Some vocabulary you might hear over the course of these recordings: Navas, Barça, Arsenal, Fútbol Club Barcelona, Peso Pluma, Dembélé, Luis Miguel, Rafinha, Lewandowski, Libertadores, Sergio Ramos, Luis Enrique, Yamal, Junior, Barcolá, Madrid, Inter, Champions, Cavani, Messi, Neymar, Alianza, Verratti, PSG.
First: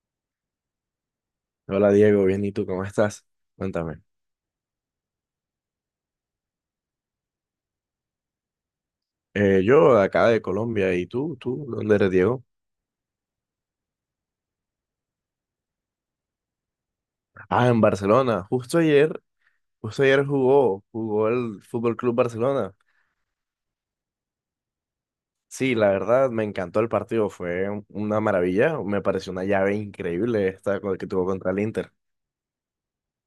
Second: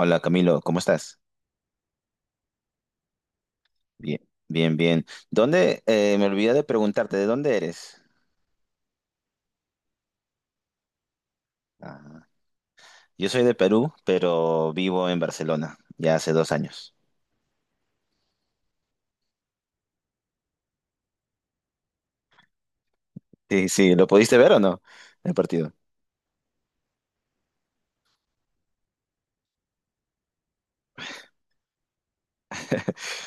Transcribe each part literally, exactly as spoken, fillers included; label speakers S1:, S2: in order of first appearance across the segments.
S1: Hola Camilo, ¿cómo estás?
S2: Hola Diego, bien, ¿y tú cómo estás? Cuéntame.
S1: Bien, bien, bien. ¿Dónde? eh, me olvidé de preguntarte, ¿de dónde eres?
S2: Eh, yo de acá de Colombia, ¿y tú? ¿Tú dónde eres,
S1: Ah,
S2: Diego?
S1: yo soy de Perú, pero vivo en Barcelona ya hace dos años.
S2: Ah, en Barcelona. Justo ayer, justo ayer jugó, jugó el Fútbol Club Barcelona.
S1: Sí, sí, ¿lo pudiste ver o no? El partido.
S2: Sí, la verdad me encantó el partido, fue un- una maravilla, me pareció una llave increíble esta co- que tuvo contra el Inter.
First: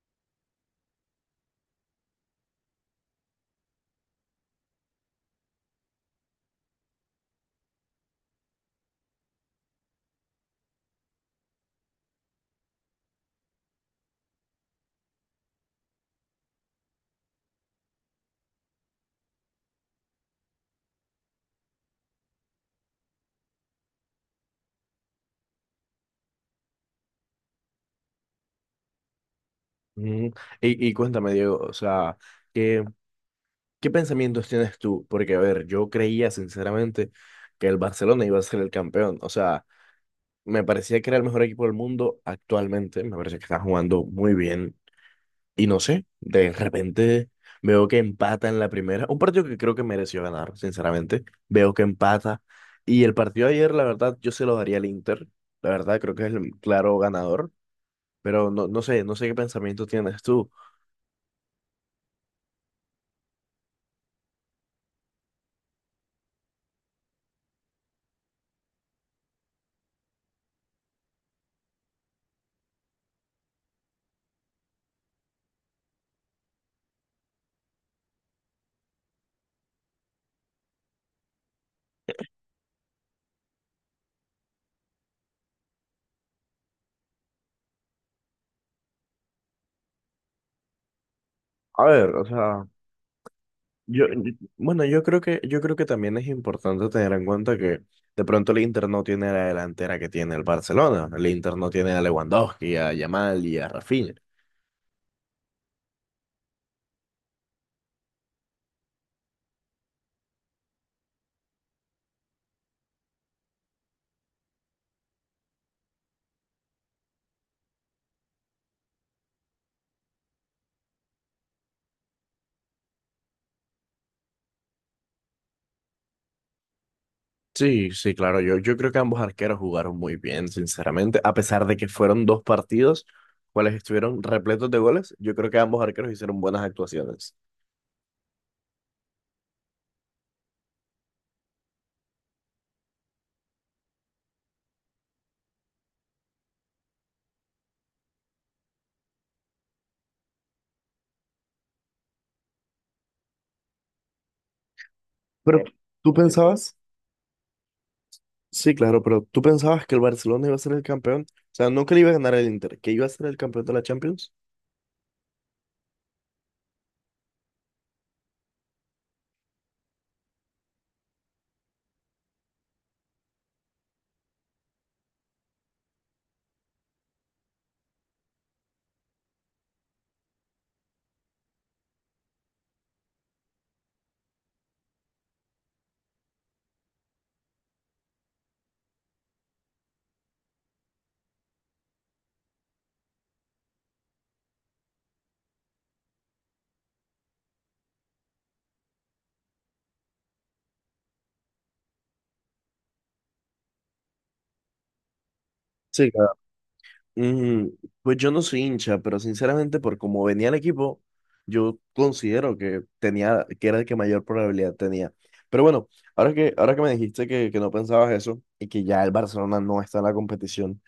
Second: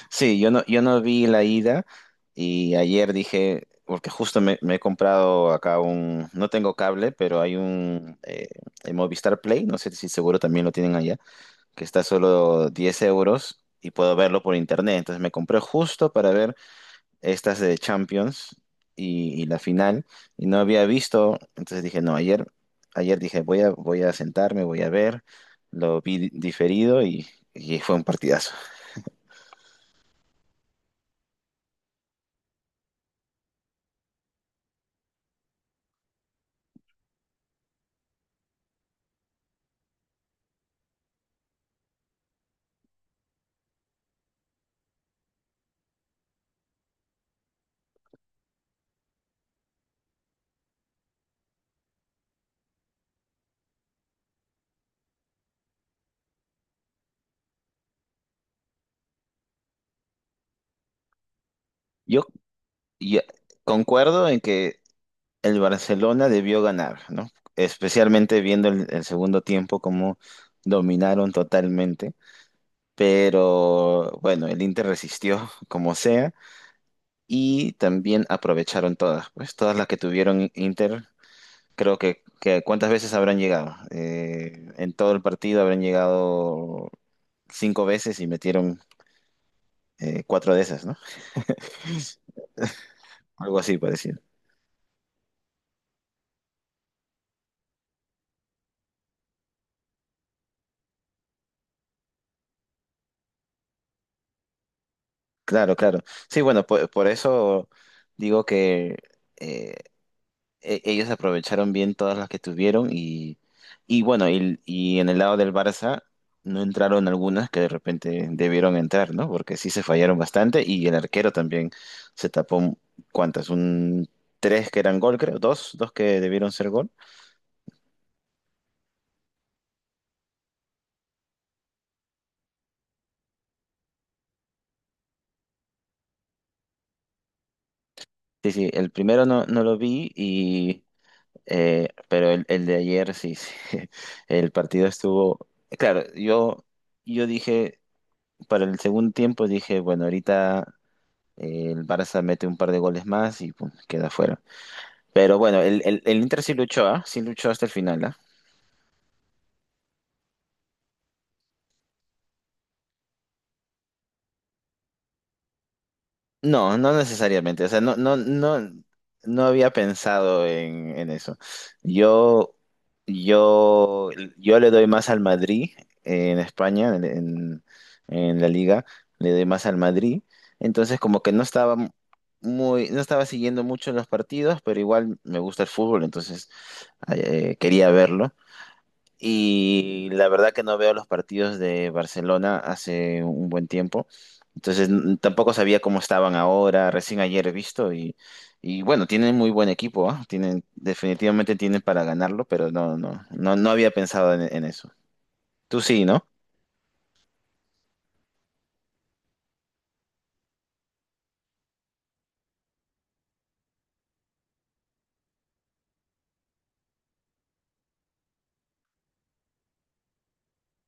S1: Sí, yo no, yo no vi la ida y ayer dije, porque justo me, me he comprado acá un, no tengo cable, pero hay un eh, el Movistar Play, no sé si seguro también lo tienen allá, que está solo diez euros y puedo verlo por internet. Entonces me compré justo para ver estas de Champions y, y la final y no había visto, entonces dije, no, ayer, ayer dije, voy a, voy a sentarme, voy a ver, lo vi di- diferido y, y fue un partidazo.
S2: Ujú. Y, y cuéntame, Diego, o sea, ¿qué, qué pensamientos tienes tú? Porque, a ver, yo creía sinceramente que el Barcelona iba a ser el campeón, o sea. Me parecía que era el mejor equipo del mundo actualmente. Me parece que está jugando muy bien. Y no sé, de repente veo que empata en la primera. Un partido que creo que mereció ganar, sinceramente. Veo que empata. Y el partido de ayer, la verdad, yo se lo daría al Inter. La verdad, creo que es el claro ganador. Pero no, no sé, no sé qué pensamiento tienes tú.
S1: Yo, y- concuerdo en que el Barcelona debió ganar, ¿no? Especialmente viendo el, el segundo tiempo, cómo dominaron totalmente. Pero bueno, el Inter resistió como sea y también aprovecharon todas, pues todas las que tuvieron Inter. Creo que, que ¿cuántas veces habrán llegado? Eh, en todo el partido habrán llegado cinco veces y metieron eh, cuatro de esas, ¿no?
S2: A ver, o sea.
S1: Algo así
S2: Yo,
S1: parecido.
S2: yo- bueno, yo creo que, yo creo que también es importante tener en cuenta que de pronto el Inter no tiene la delantera que tiene el Barcelona. El Inter no tiene a Lewandowski, a Yamal y a Rafinha.
S1: Claro, claro. Sí, bueno, por, por eso digo que eh, e- ellos aprovecharon bien todas las que tuvieron y, y bueno, y, y en el lado del Barça no entraron algunas que de repente debieron entrar, ¿no? Porque sí se fallaron bastante y el arquero también se tapó, ¿cuántas? Un tres que eran gol, creo, dos, dos que debieron ser gol.
S2: Sí, sí, claro. Yo, yo creo que ambos arqueros jugaron muy bien, sinceramente. A pesar de que fueron dos partidos, cuales estuvieron repletos de goles, yo creo que ambos arqueros hicieron buenas actuaciones.
S1: Sí, sí, el primero no, no lo vi y, eh, pero el, el de ayer sí, sí, el partido estuvo. Claro, yo, yo dije, para el segundo tiempo dije, bueno, ahorita. El Barça mete un par de goles más y pum, queda fuera. Pero bueno,
S2: Pero
S1: el, el,
S2: tú
S1: el Inter sí
S2: pensabas,
S1: luchó, ¿ah? Sí luchó hasta el final, ¿ah?
S2: sí, claro, pero tú pensabas que el Barcelona iba a ser el campeón, o sea, no que le iba a ganar el Inter, que iba a ser el campeón de la Champions.
S1: No, no necesariamente. O sea, no, no, no, no había pensado en, en eso. Yo, yo, yo le doy más al Madrid, eh, en España, en, en- en la liga, le doy más al Madrid. Entonces, como que no estaba muy, no estaba siguiendo mucho los partidos, pero igual me gusta el fútbol, entonces eh, quería verlo. Y la verdad que no veo los partidos de Barcelona hace un buen tiempo. Entonces n- tampoco sabía cómo estaban ahora, recién ayer he visto y, y bueno, tienen muy buen equipo, ¿ah? Tienen, definitivamente tienen para ganarlo, pero no, no, no, no había pensado en, en eso. Tú sí,
S2: Sí,
S1: ¿no?
S2: claro. Mm, pues yo no soy hincha, pero sinceramente por cómo venía el equipo, yo considero que tenía, que era el que mayor probabilidad tenía. Pero bueno, ahora que, ahora que me dijiste que, que no pensabas eso y que ya el Barcelona no está en la competición,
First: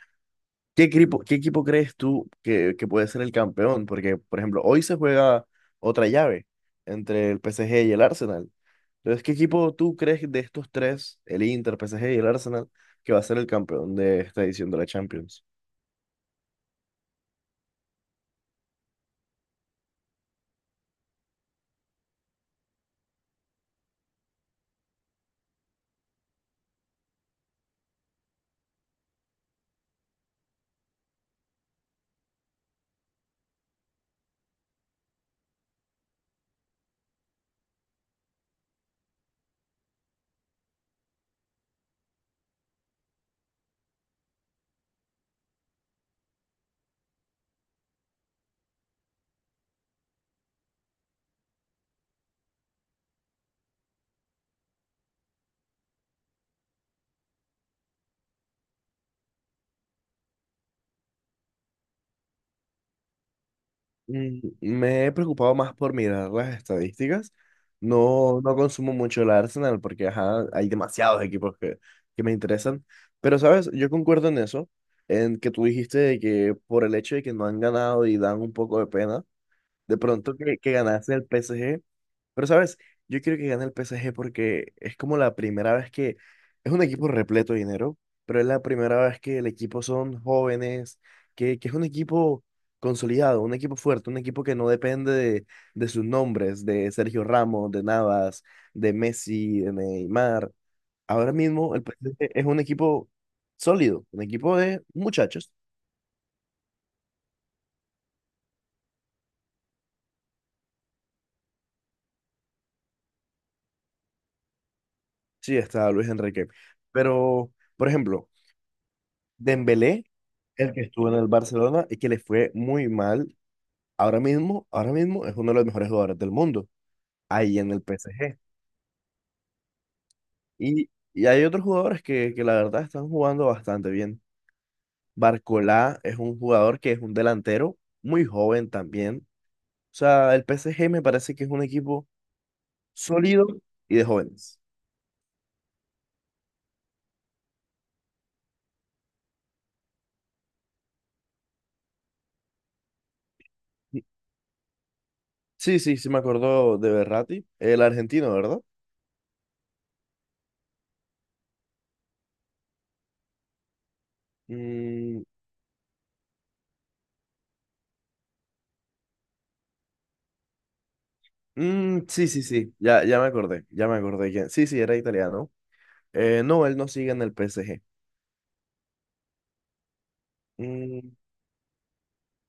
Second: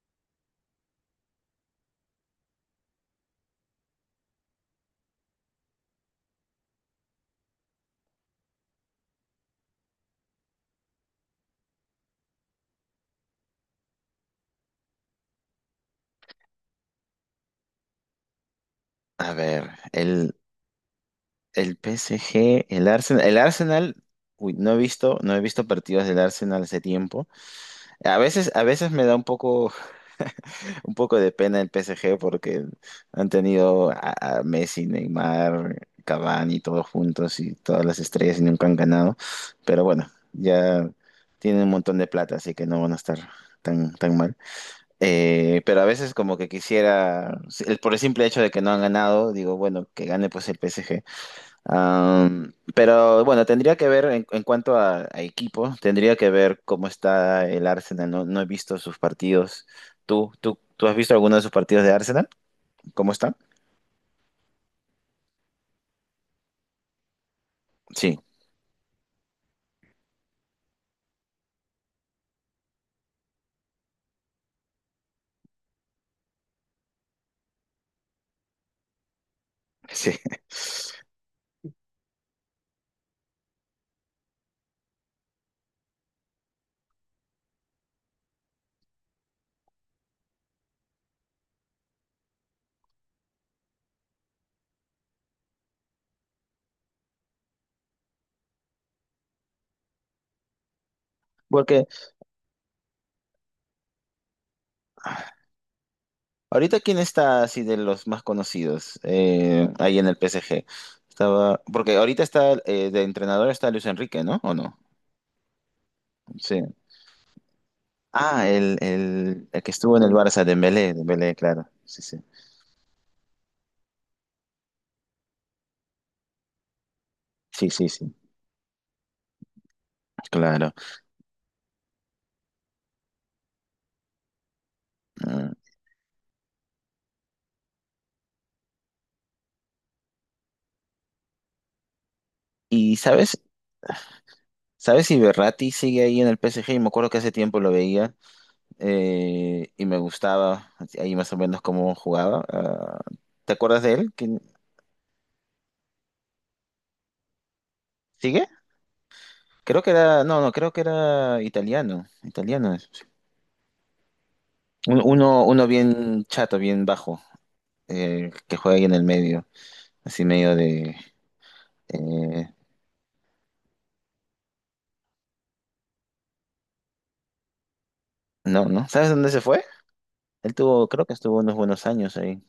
S2: ¿qué equipo, qué equipo crees tú que, que puede ser el campeón? Porque, por ejemplo, hoy se juega otra llave entre el P S G y el Arsenal. Entonces, ¿qué equipo tú crees de estos tres, el Inter, P S G y el Arsenal, que va a ser el campeón de esta edición de la Champions?
S1: A ver, el, el P S G, el Arsenal, el Arsenal, uy, no he visto, no he visto partidos del Arsenal hace tiempo. A veces, a veces me da un poco Un poco de pena el P S G porque han tenido a, a Messi, Neymar, Cavani, todos juntos y todas las estrellas y nunca han ganado. Pero bueno, ya tienen un montón de plata, así que no van a estar tan, tan mal. Eh, pero a veces como que quisiera, el- por el simple hecho de que no han ganado, digo, bueno, que gane pues el P S G. Am, pero bueno, tendría que ver en, en cuanto a, a equipo, tendría que ver cómo está el Arsenal. No, no he visto sus partidos. ¿Tú, tú, tú has visto alguno de sus partidos de Arsenal? ¿Cómo están?
S2: Mm, Me he preocupado más por mirar las estadísticas.
S1: Sí,
S2: No, no consumo mucho el Arsenal porque ajá, hay demasiados equipos que, que me interesan. Pero, ¿sabes? Yo concuerdo en eso, en que tú dijiste de que por el hecho de que no han ganado y dan un poco de pena, de
S1: sí.
S2: pronto que, que ganase el P S G. Pero, ¿sabes? Yo quiero que gane el P S G porque es como la primera vez que es un equipo repleto de dinero, pero es la primera vez que el equipo son jóvenes, que, que es un equipo consolidado, un equipo fuerte, un equipo que no depende de, de sus nombres, de Sergio Ramos, de Navas, de Messi, de Neymar. Ahora mismo el
S1: Porque
S2: P S G es un equipo sólido, un equipo de muchachos.
S1: ahorita, ¿quién está así de los más conocidos, eh, ahí en el P S G? Estaba, porque ahorita está, eh, de entrenador está Luis Enrique, ¿no? ¿O no?
S2: Sí, está Luis Enrique.
S1: Sí.
S2: Pero, por ejemplo,
S1: Ah, el, el, el que estuvo en
S2: Dembélé,
S1: el Barça,
S2: el que
S1: Dembélé,
S2: estuvo en el
S1: Dembélé, claro.
S2: Barcelona y
S1: Sí,
S2: que
S1: sí.
S2: le fue muy mal. Ahora mismo, ahora mismo es uno de los mejores jugadores del mundo, ahí
S1: Sí,
S2: en el
S1: sí, sí.
S2: P S G.
S1: Claro.
S2: Y, y hay otros jugadores que, que la verdad están jugando bastante bien.
S1: Ah.
S2: Barcolá es un jugador que es un delantero muy joven también. O sea, el P S G me parece que es un equipo
S1: Y sabes,
S2: sólido y de jóvenes.
S1: sabes si Berratti sigue ahí en el P S G, y me acuerdo que hace tiempo lo veía, eh, y me gustaba ahí más o menos cómo jugaba. Ah, ¿te acuerdas de
S2: Sí,
S1: él? ¿Quién-
S2: sí, sí, sí me acordó de Berratti, el argentino,
S1: ¿Sigue?
S2: ¿verdad?
S1: Creo que era, no, no, creo que era italiano, italiano. Es. Sí. Un-
S2: Mm,
S1: Uno, uno bien chato, bien bajo, eh, que juega ahí en el medio, así medio de.
S2: mm, sí, sí,
S1: eh,
S2: sí, ya, ya me acordé, ya me acordé. quién- Sí, sí, era italiano. Eh, no, él no sigue en el P S G.
S1: no, ¿no? ¿Sabes dónde se fue? Él tuvo, creo que
S2: Mm,
S1: estuvo unos buenos años ahí.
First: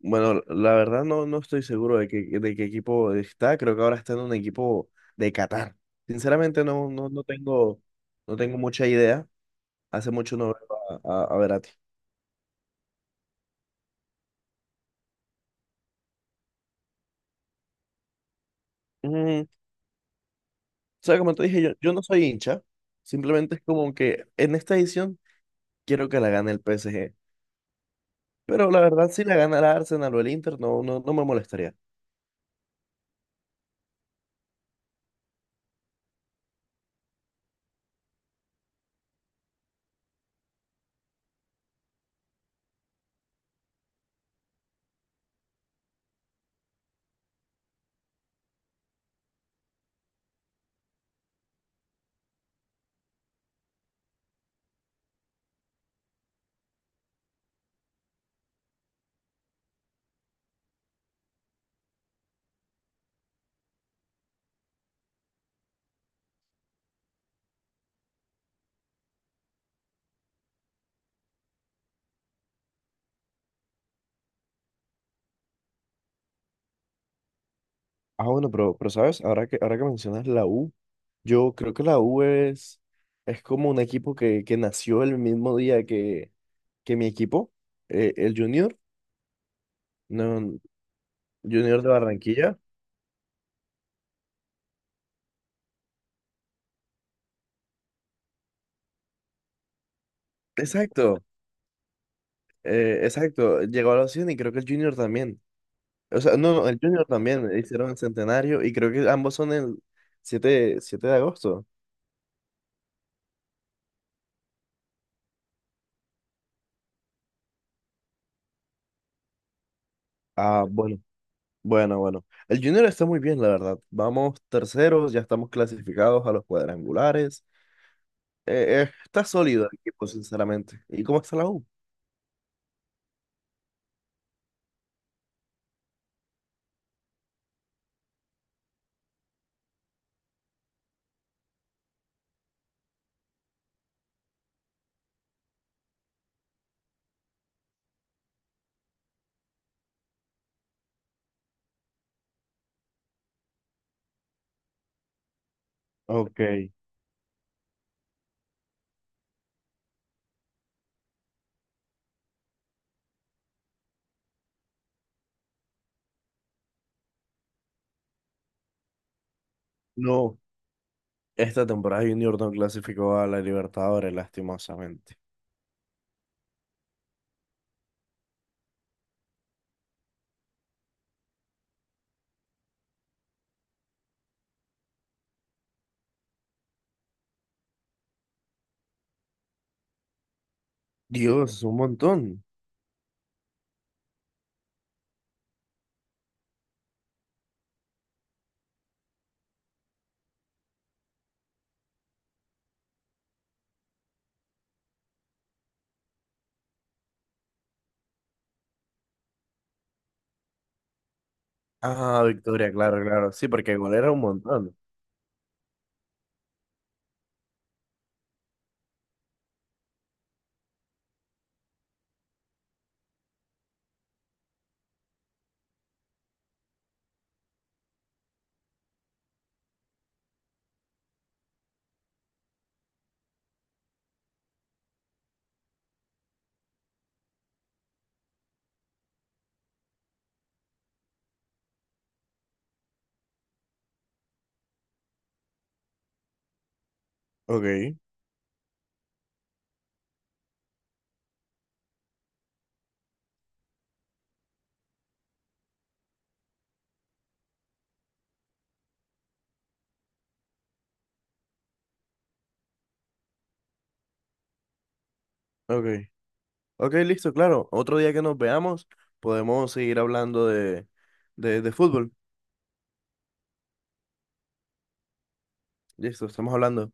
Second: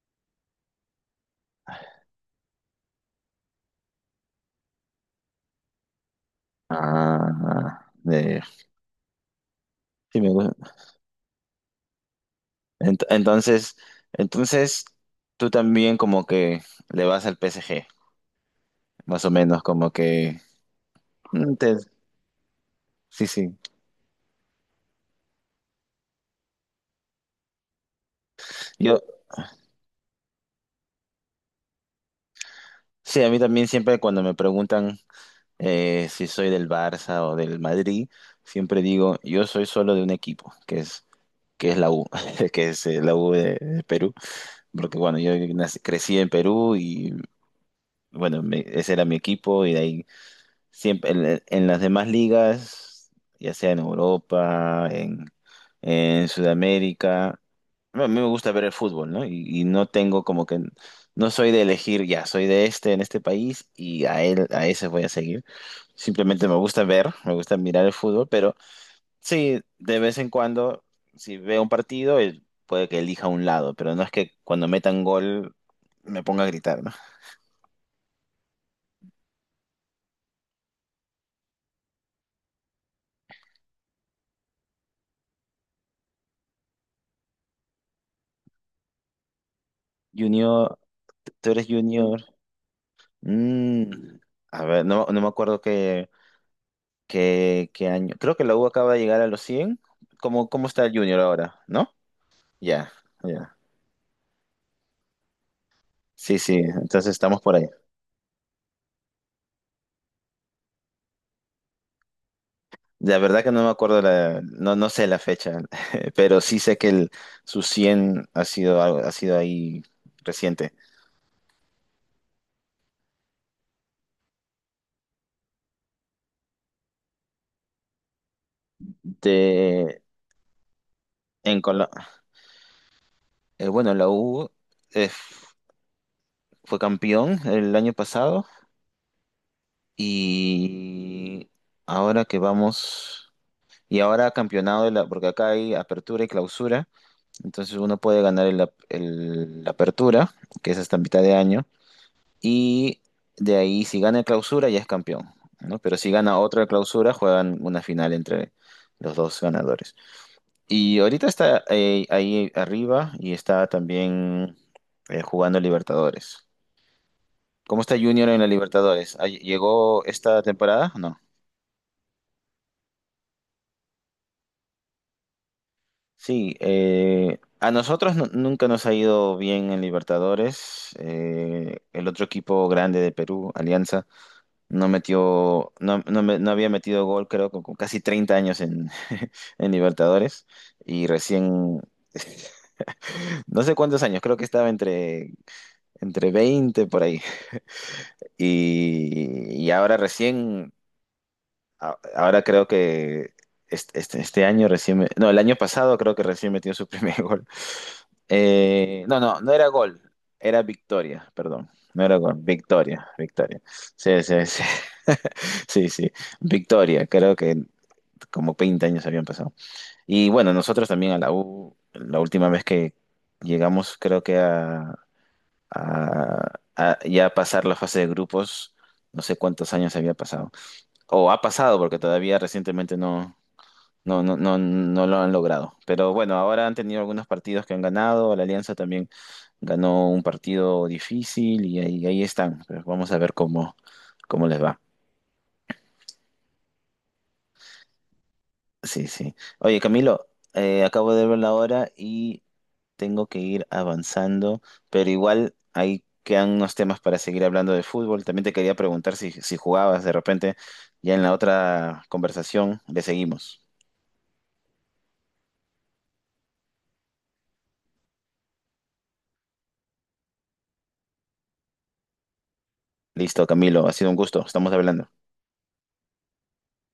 S2: bueno, la verdad no, no estoy seguro de qué, de qué, equipo está. Creo que ahora está en un equipo de Qatar. Sinceramente no, no, no tengo,
S1: Ah,
S2: no
S1: de,
S2: tengo mucha idea. Hace
S1: sí, me,
S2: mucho no veo a, a, a Verratti.
S1: Ent- Entonces, entonces tú también como que le vas al P S G, más o
S2: Mm, o
S1: menos como que
S2: sea, como te
S1: mm,
S2: dije, yo,
S1: te-
S2: yo no soy hincha.
S1: sí, sí.
S2: Simplemente es como que en esta edición quiero que la gane el P S G. Pero la
S1: Yo
S2: verdad, si la gana el Arsenal o el Inter, no, no, no me molestaría.
S1: sí, a mí también siempre cuando me preguntan, eh, si soy del Barça o del Madrid, siempre digo, yo soy solo de un equipo, que es que es la U, que es, eh, la U de, de Perú, porque bueno, yo nací- crecí en Perú y bueno, me- ese era mi equipo y de ahí siempre en, en las demás ligas, ya sea en Europa, en, en Sudamérica, bueno, a mí me gusta ver el fútbol, ¿no? Y, y no tengo como que, no soy de elegir, ya, soy de este en este país y a él, a ese voy a seguir. Simplemente me gusta ver, me gusta mirar el fútbol, pero sí, de vez en cuando, si veo un partido, el- puede que elija un lado, pero no es que cuando metan gol me ponga a gritar, ¿no?
S2: Ah, bueno, pero, pero sabes, ahora que, ahora que mencionas la U, yo creo que la U es, es como un equipo que, que nació el mismo día que, que mi equipo, eh, el Junior, no,
S1: Junior, tú eres
S2: Junior de
S1: Junior.
S2: Barranquilla.
S1: Mm, a ver, no, no me acuerdo qué, qué, qué año. Creo que la U acaba de llegar a los cien. ¿Cómo, cómo está el Junior
S2: Exacto,
S1: ahora? ¿No? Ya,
S2: eh,
S1: ya.
S2: exacto, llegó a los cien y creo que el Junior también. O sea,
S1: Sí,
S2: no,
S1: sí,
S2: no, el Junior
S1: entonces estamos
S2: también,
S1: por ahí.
S2: hicieron el centenario y creo que ambos son el siete, siete de agosto.
S1: La verdad que no me acuerdo, la, no, no sé la fecha, pero sí sé que el, su cien ha sido, algo- ha sido ahí
S2: Ah,
S1: reciente.
S2: bueno, bueno, bueno. El Junior está muy bien, la verdad. Vamos terceros, ya estamos clasificados a los cuadrangulares. Eh, eh, está sólido el
S1: De,
S2: equipo, sinceramente. ¿Y cómo está la
S1: en
S2: U?
S1: Colo- eh, bueno, la U, eh, fue campeón el año pasado y ahora que vamos. Y ahora campeonado, de la, porque acá hay apertura y clausura, entonces uno puede ganar el, ap- el- la apertura, que es hasta mitad de año, y de ahí si gana el clausura ya es campeón, ¿no? Pero si gana
S2: Ok.
S1: otra clausura, juegan una final entre los dos ganadores. Y ahorita está, eh, ahí arriba y está también, eh, jugando Libertadores. ¿Cómo está Junior en la Libertadores? ¿Ah, ¿Llegó
S2: No,
S1: esta temporada? No.
S2: esta temporada Junior no clasificó a la Libertadores, lastimosamente.
S1: Sí, eh, a nosotros nu- nunca nos ha ido bien en Libertadores. Eh, el otro equipo grande de Perú, Alianza, no metió, no, no me- no había metido gol, creo, con, con casi treinta años en, en Libertadores. Y
S2: Dios, un
S1: recién,
S2: montón.
S1: no sé cuántos años, creo que estaba entre, entre veinte por ahí. Y, y ahora recién, a- ahora creo que este, este- este año recién, me- no, el año pasado creo que recién metió su primer gol. Eh, no, no, no era gol, era victoria, perdón. No era
S2: Ah,
S1: gol,
S2: Victoria, claro,
S1: victoria,
S2: claro. Sí,
S1: victoria.
S2: porque igual era un
S1: Sí, sí, sí.
S2: montón.
S1: Sí, sí, victoria. Creo que como veinte años habían pasado. Y bueno, nosotros también a la U, la última vez que llegamos, creo que a, a- a ya pasar la fase de grupos, no sé cuántos años había pasado. O ha pasado porque todavía recientemente no, no, no, no, no lo han logrado. Pero bueno, ahora han tenido algunos partidos que han ganado. La Alianza también ganó un partido difícil y ahí, ahí están. Pero vamos a ver cómo, cómo les va.
S2: Ok,
S1: Sí, sí. Oye, Camilo, eh, acabo de ver la hora y tengo que ir avanzando, pero igual ahí quedan unos temas para seguir hablando de fútbol. También te quería preguntar si, si jugabas de repente, ya en la otra conversación le seguimos.
S2: ok. Ok, listo, claro. Otro día que nos veamos, podemos seguir hablando de, de, de fútbol.
S1: Listo, Camilo, ha sido un gusto. Estamos hablando.
S2: Listo, estamos hablando.